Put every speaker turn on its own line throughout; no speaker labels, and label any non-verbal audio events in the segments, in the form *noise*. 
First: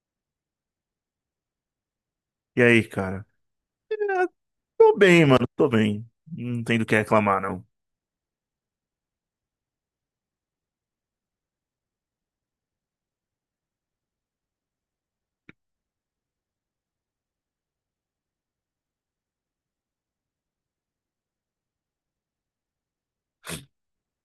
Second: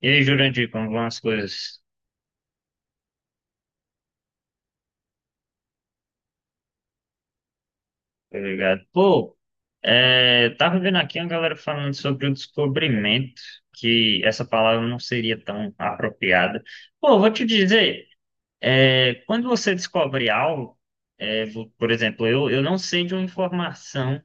E aí, Jurandir, como vão as coisas?
E aí, cara? É, tô bem, mano, tô bem. Não tem do que reclamar, não.
Obrigado. Pô, tava vendo aqui uma galera falando sobre o descobrimento, que essa palavra não seria tão apropriada. Pô, vou te dizer, quando você descobre algo, por exemplo, eu não sei de uma informação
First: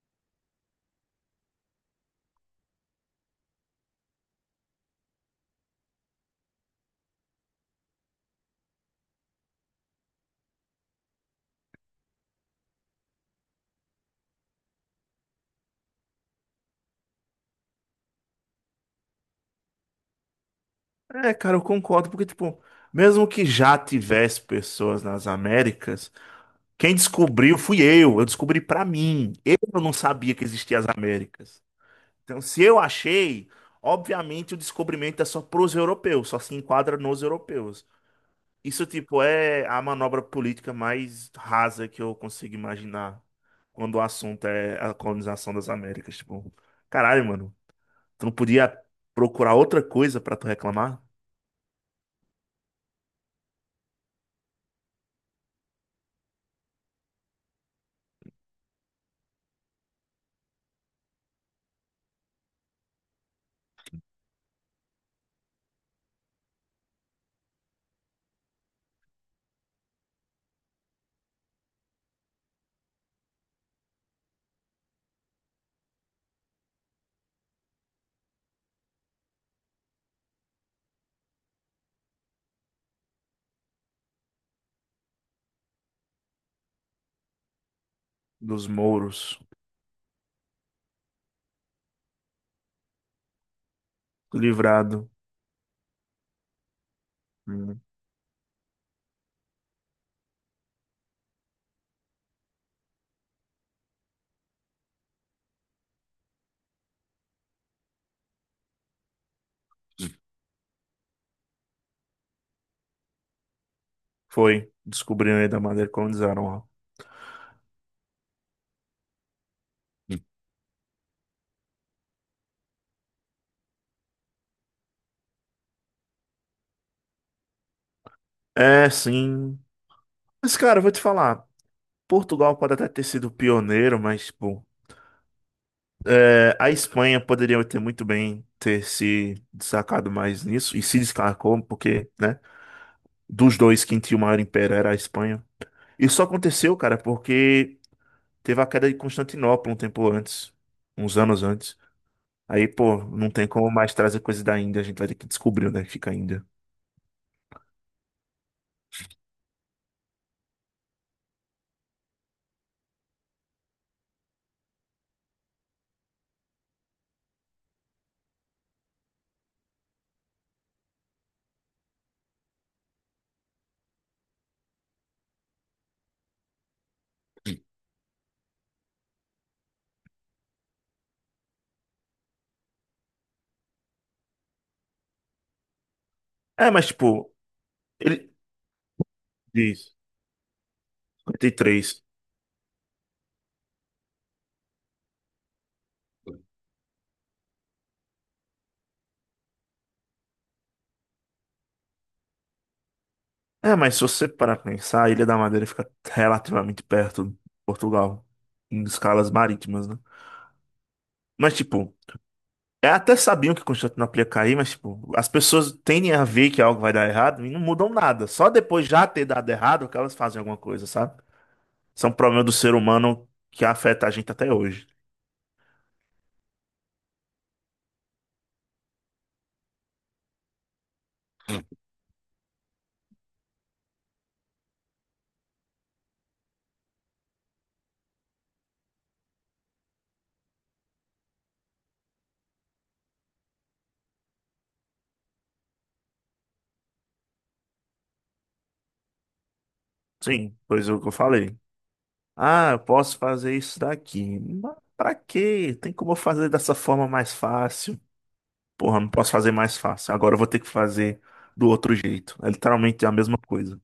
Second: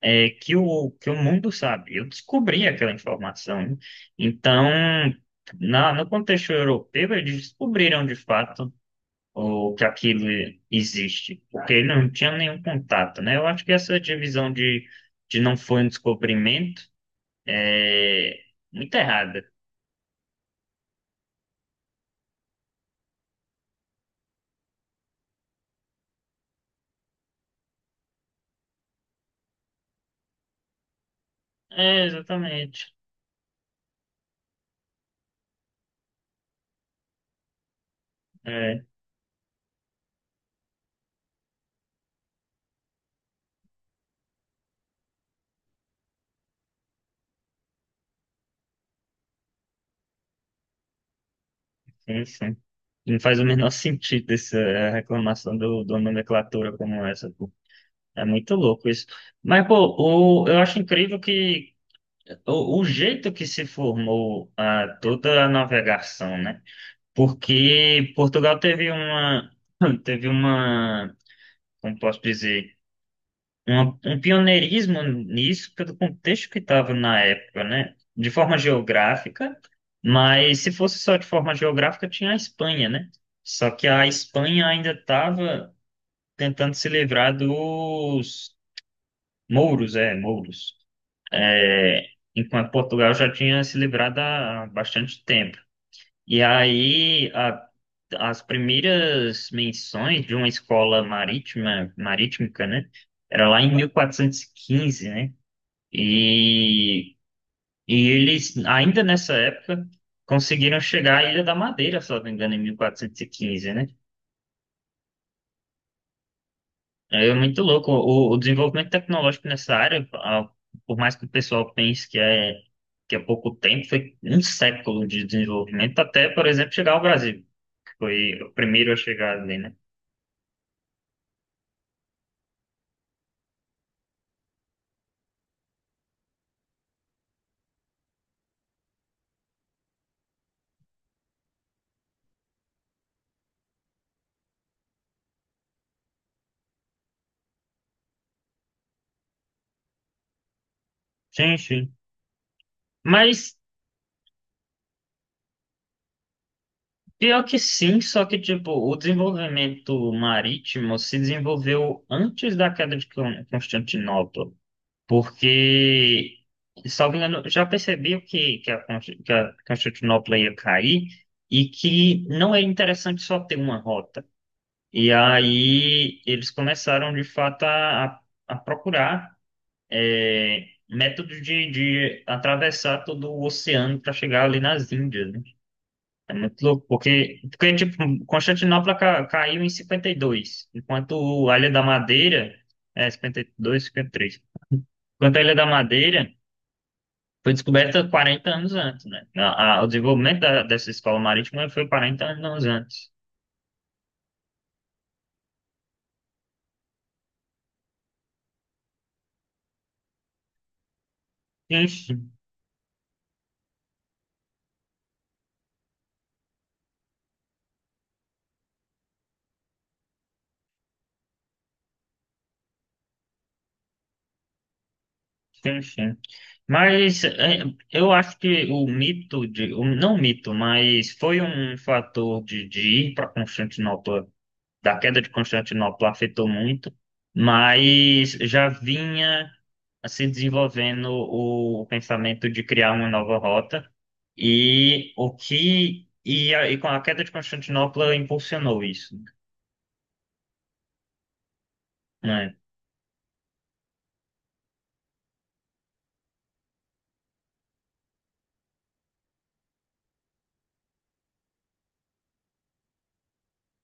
que o mundo sabe. Eu descobri aquela informação, né? Então, no contexto europeu, eles descobriram de fato ou que aquilo existe, porque ele não tinha nenhum contato, né? Eu acho que essa divisão de não foi um descobrimento é muito errada.
É, cara, eu concordo, porque, tipo, mesmo que já tivesse pessoas nas Américas, quem descobriu fui eu. Eu descobri pra mim. Eu não sabia que existiam as Américas.
É,
Então, se eu
exatamente.
achei, obviamente o descobrimento é só pros europeus, só se enquadra nos europeus.
É,
Isso, tipo, é a manobra política mais rasa que eu consigo imaginar quando o assunto é a colonização das Américas. Tipo, caralho, mano, tu não podia procurar outra coisa pra tu reclamar?
sim, sim. Não faz o menor *laughs* sentido essa reclamação do nomenclatura como essa, pô. É muito louco isso. Mas, pô, eu acho incrível que o jeito que se formou ah, toda a navegação, né? Porque Portugal teve uma, *clears throat* teve uma, como posso dizer, um pioneirismo nisso pelo contexto que estava na época, né? De forma geográfica, mas se fosse só de forma geográfica, tinha a Espanha, né? Só que a Espanha ainda estava tentando se livrar dos
Dos mouros,
mouros, é, mouros, é, enquanto Portugal já tinha se livrado há
livrado.
bastante tempo. E aí,
Hum.
as primeiras menções de uma escola marítima, marítica, né? Era lá em 1415, né? E, e eles, ainda nessa época, conseguiram chegar à Ilha da Madeira, se eu não me engano, em 1415, né?
Foi, descobriram aí da maneira que colonizaram lá.
É muito louco. O desenvolvimento tecnológico nessa área, por mais que o pessoal pense que é pouco tempo, foi um século de desenvolvimento até, por exemplo, chegar ao Brasil, que foi o
É,
primeiro a chegar ali,
sim.
né?
Mas, cara, eu vou te falar. Portugal pode até ter sido pioneiro, mas, tipo, é, a Espanha poderia ter muito bem ter se destacado mais nisso e se destacou porque, né, dos dois quem tinha o maior império era a Espanha. Isso aconteceu, cara, porque teve a queda de Constantinopla um tempo antes, uns anos
Sim,
antes.
sim.
Aí, pô, não tem
Mas
como mais trazer coisa da Índia, a gente vai ter que descobrir onde é que fica a Índia.
pior que sim, só que tipo, o desenvolvimento marítimo se desenvolveu antes da queda de Constantinopla, porque, salvo engano, já percebiam que a Constantinopla ia cair e que não era interessante só ter uma rota. E aí eles começaram de fato a procurar métodos de atravessar todo o oceano para chegar ali nas Índias, né? É muito
É,
louco,
mas tipo,
porque tipo,
ele
Constantinopla caiu em
diz
52 enquanto a Ilha da
53.
Madeira, é 52, 53. Enquanto a Ilha da Madeira foi descoberta 40 anos antes, né? O desenvolvimento dessa escola marítima foi 40 anos antes.
É, mas se você parar pra pensar, a Ilha da Madeira fica relativamente perto de Portugal, em escalas marítimas, né? Mas tipo,
Enfim,
é, até sabiam que Constantinopla ia cair, mas tipo, as pessoas tendem a ver que algo vai dar errado e não mudam nada. Só depois já ter dado errado que elas fazem alguma coisa, sabe? Isso é um problema do ser humano que afeta a gente até hoje.
enfim. Mas é, eu acho que o mito não mito, mas foi um fator de ir para Constantinopla da queda de Constantinopla afetou muito, mas já vinha se desenvolvendo o pensamento de criar uma nova rota e o que e, a, e com a queda de Constantinopla impulsionou isso,
Sim, pois é o que eu falei.
né?
Ah, eu posso fazer isso daqui. Mas pra quê? Tem como eu fazer dessa forma mais fácil? Porra, não posso fazer mais fácil. Agora eu vou ter que fazer do outro jeito. É literalmente a mesma coisa.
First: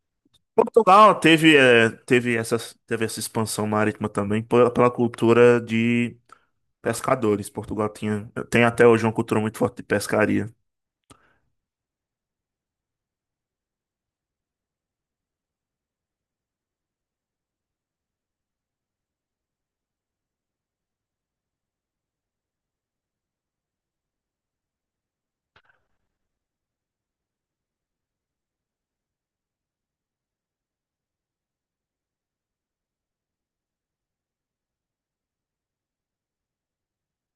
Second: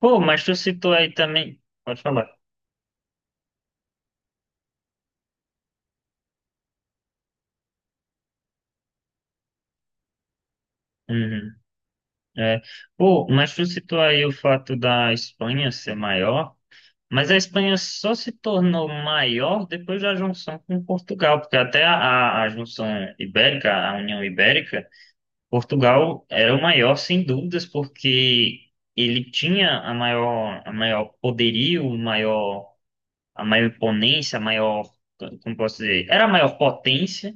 Pô, mas tu citou aí
Portugal teve,
também, pode falar.
teve essa expansão marítima também pela cultura de pescadores. Portugal tinha, tem até hoje uma cultura muito forte de pescaria.
Uhum, é. Pô, mas tu citou aí o fato da Espanha ser maior. Mas a Espanha só se tornou maior depois da junção com Portugal, porque até a junção ibérica, a União Ibérica, Portugal era o maior, sem dúvidas, porque ele tinha a maior poderio, o maior, a maior imponência, a maior, como posso dizer, era a maior potência.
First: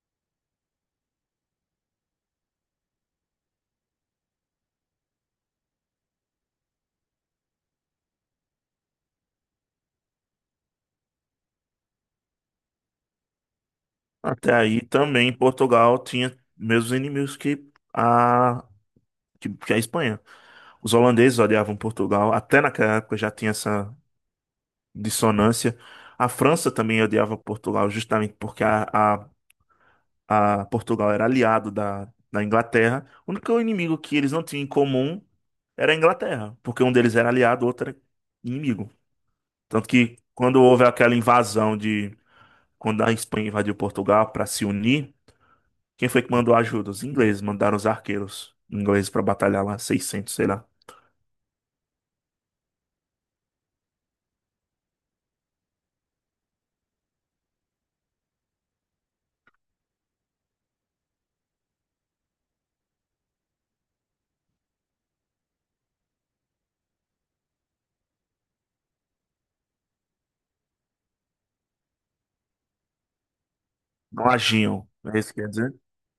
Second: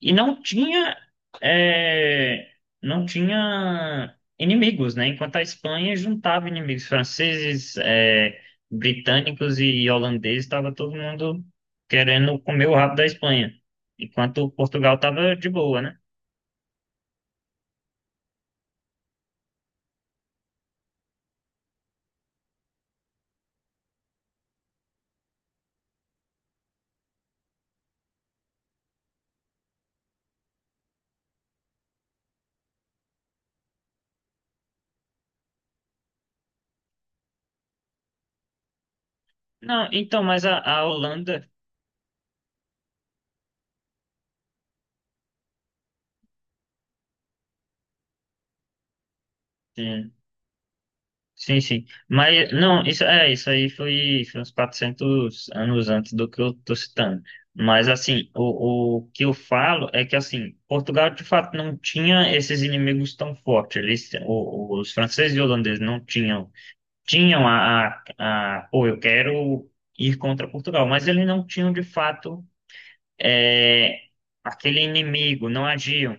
E não tinha, é, não tinha inimigos, né? Enquanto a Espanha juntava inimigos franceses, é, britânicos e holandeses, estava todo mundo querendo comer o rabo da Espanha, enquanto
Até aí
Portugal
também
estava de boa, né?
Portugal tinha mesmos inimigos que a, que a Espanha. Os holandeses odiavam Portugal, até naquela época já tinha essa dissonância. A França também odiava Portugal, justamente porque a, a a Portugal era aliado da, da Inglaterra. O único inimigo que eles não tinham em comum era a Inglaterra, porque um deles era aliado, o outro era inimigo. Tanto
Não,
que
então, mas
quando houve
a
aquela
Holanda,
invasão de quando a Espanha invadiu Portugal para se unir, quem foi que mandou ajuda? Os ingleses mandaram os arqueiros ingleses para batalhar lá,
é,
seiscentos, sei lá.
sim, sim. Mas, não, isso, é, isso aí foi, foi uns 400 anos antes do que eu tô citando. Mas, assim, o que eu falo é que, assim, Portugal, de fato, não tinha esses inimigos tão fortes. Eles, os franceses e holandeses não tinham, tinham a, pô, eu quero ir contra Portugal, mas eles não tinham, de fato, é,
Não
aquele
agiam, é isso que
inimigo,
quer dizer?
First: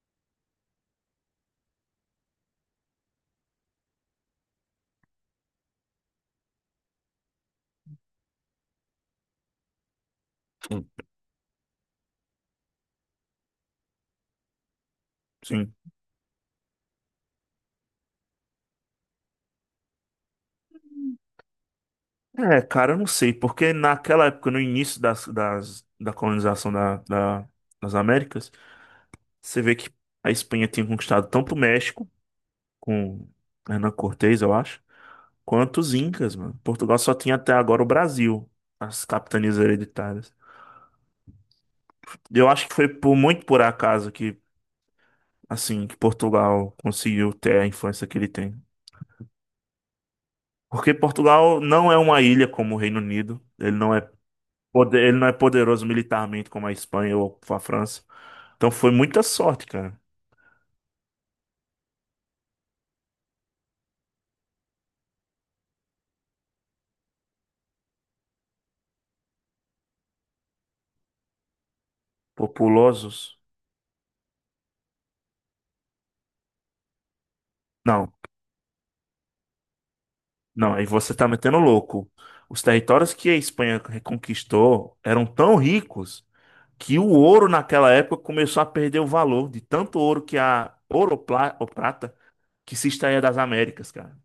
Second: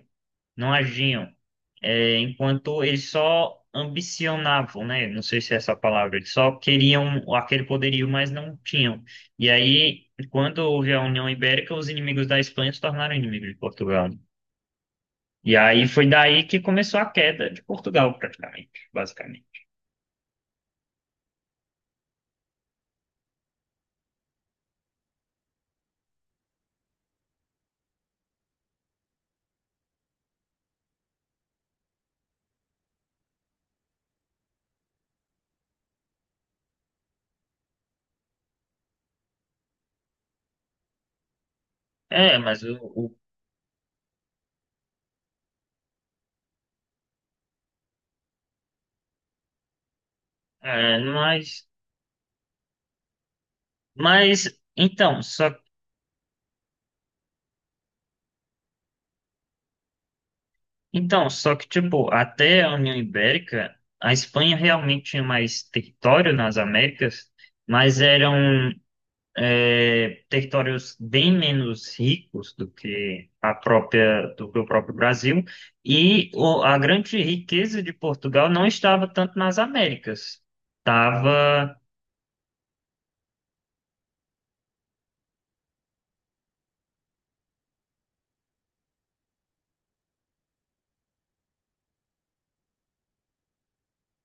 não agiam, é, enquanto eles só ambicionavam, né? Não sei se é essa a palavra, eles só queriam aquele poderio, mas não tinham. E aí, quando
Hum.
houve a União Ibérica, os inimigos da Espanha se tornaram inimigos de Portugal, né? E
Sim.
aí foi daí que começou a queda de Portugal, praticamente, basicamente.
É, cara, eu não sei, porque naquela época, no início das, da colonização da, das Américas, você vê que a Espanha tinha conquistado tanto o México, com Hernán Cortés, eu acho, quanto os Incas, mano. Portugal só tinha até agora o Brasil, as capitanias hereditárias.
É,
Eu
mas
acho que foi
o-
por muito por acaso que, assim, que Portugal conseguiu ter a influência que ele tem. Porque
é,
Portugal não é uma ilha como o Reino Unido, ele não é
mas
poder, ele
então,
não é
só
poderoso militarmente como a Espanha ou a França. Então foi muita sorte, cara.
Então, só que, tipo, até a União Ibérica, a Espanha realmente tinha mais território nas Américas, mas eram territórios bem menos ricos do que
Populosos.
a própria, do que o próprio Brasil, e a grande riqueza de
Não.
Portugal não estava tanto nas Américas,
Não, aí você tá metendo
estava...
louco. Os territórios que a Espanha reconquistou eram tão ricos que o ouro naquela época começou a perder o valor de tanto ouro que a ouro ou ou prata que se extraía das Américas, cara.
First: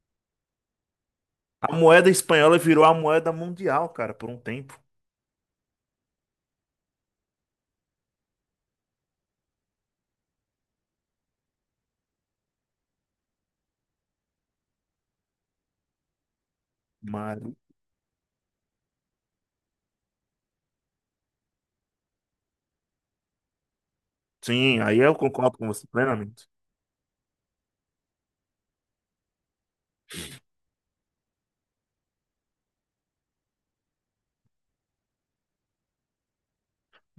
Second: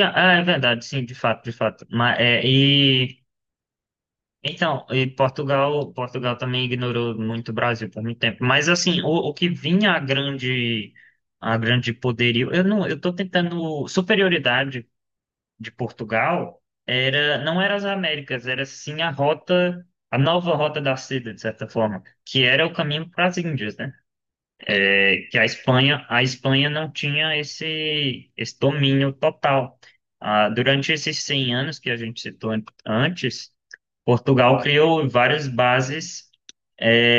Ah, é verdade, sim, de fato, de
A
fato.
moeda espanhola virou a moeda mundial, cara, por um tempo.
Então, e Portugal, Portugal também ignorou muito o Brasil por muito tempo. Mas assim, o que vinha a grande poderio, eu não, eu tô tentando superioridade de Portugal era
Mas
não era as Américas, era sim a rota, a nova rota da seda, de certa forma, que era o caminho para as Índias, né?
sim, aí eu
É que
concordo com você
A
plenamente.
Espanha não tinha esse domínio total. Ah, durante esses 100 anos que a gente citou antes, Portugal criou várias bases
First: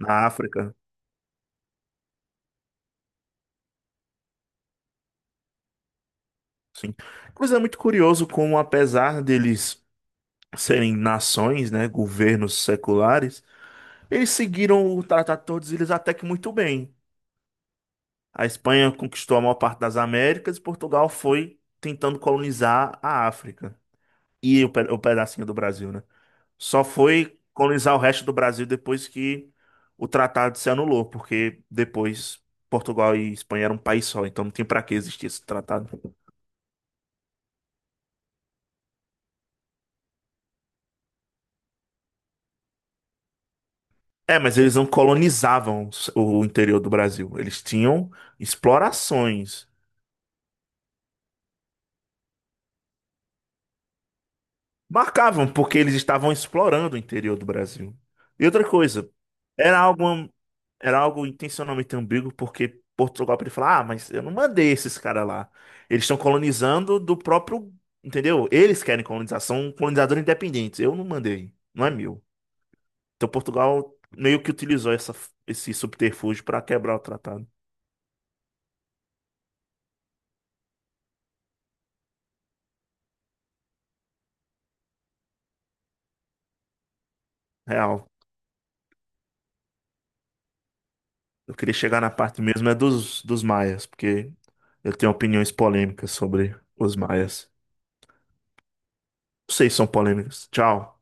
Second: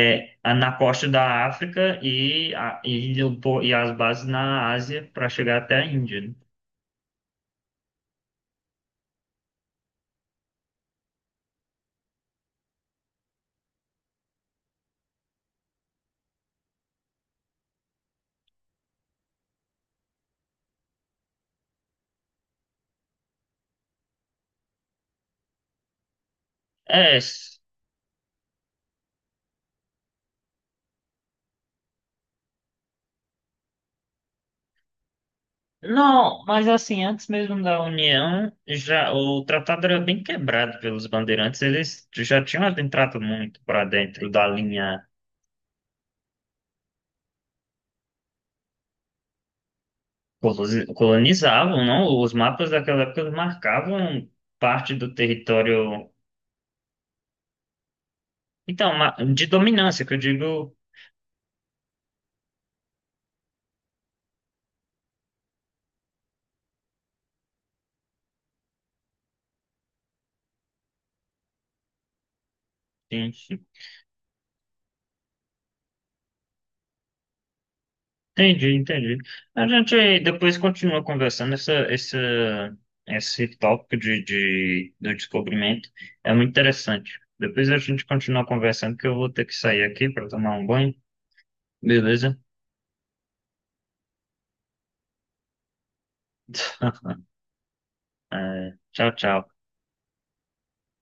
Na
na
África,
costa da África e as bases na Ásia para chegar até a Índia, né?
sim. Coisa muito curioso como apesar deles serem nações, né, governos seculares, eles seguiram o Tratado de Tordesilhas até que muito bem. A Espanha conquistou a maior parte das Américas e Portugal foi tentando colonizar a África e o, o pedacinho do Brasil, né? Só
É,
foi
s-
colonizar o resto do Brasil depois que o tratado se anulou, porque depois Portugal e Espanha eram um país só, então não tem para que existir esse tratado.
não, mas assim, antes mesmo da União, já o tratado era bem quebrado pelos bandeirantes, eles já tinham entrado muito para dentro
É,
da
mas eles não
linha.
colonizavam o interior do Brasil. Eles tinham explorações.
Colonizavam, não? Os mapas daquela época marcavam parte do
Marcavam, porque eles
território.
estavam explorando o interior do Brasil. E outra
Então,
coisa,
de
era algo,
dominância, que eu digo.
era algo intencionalmente ambíguo, porque Portugal podia falar, ah, mas eu não mandei esses caras lá. Eles estão colonizando do próprio, entendeu? Eles querem colonizar, são colonizadores independentes. Eu não mandei, não é meu. Então
Sim, sim.
Portugal meio que utilizou essa, esse subterfúgio para quebrar o tratado.
Entendi, entendi. A gente depois continua conversando esse tópico do descobrimento. É muito interessante. Depois a gente
Real.
continua conversando, que eu vou ter que sair aqui para tomar um banho.
Eu queria chegar na
Beleza?
parte mesmo é dos, dos maias, porque eu tenho opiniões polêmicas sobre os
*laughs*
maias.
É, tchau, tchau.
Vocês são polêmicas. Tchau.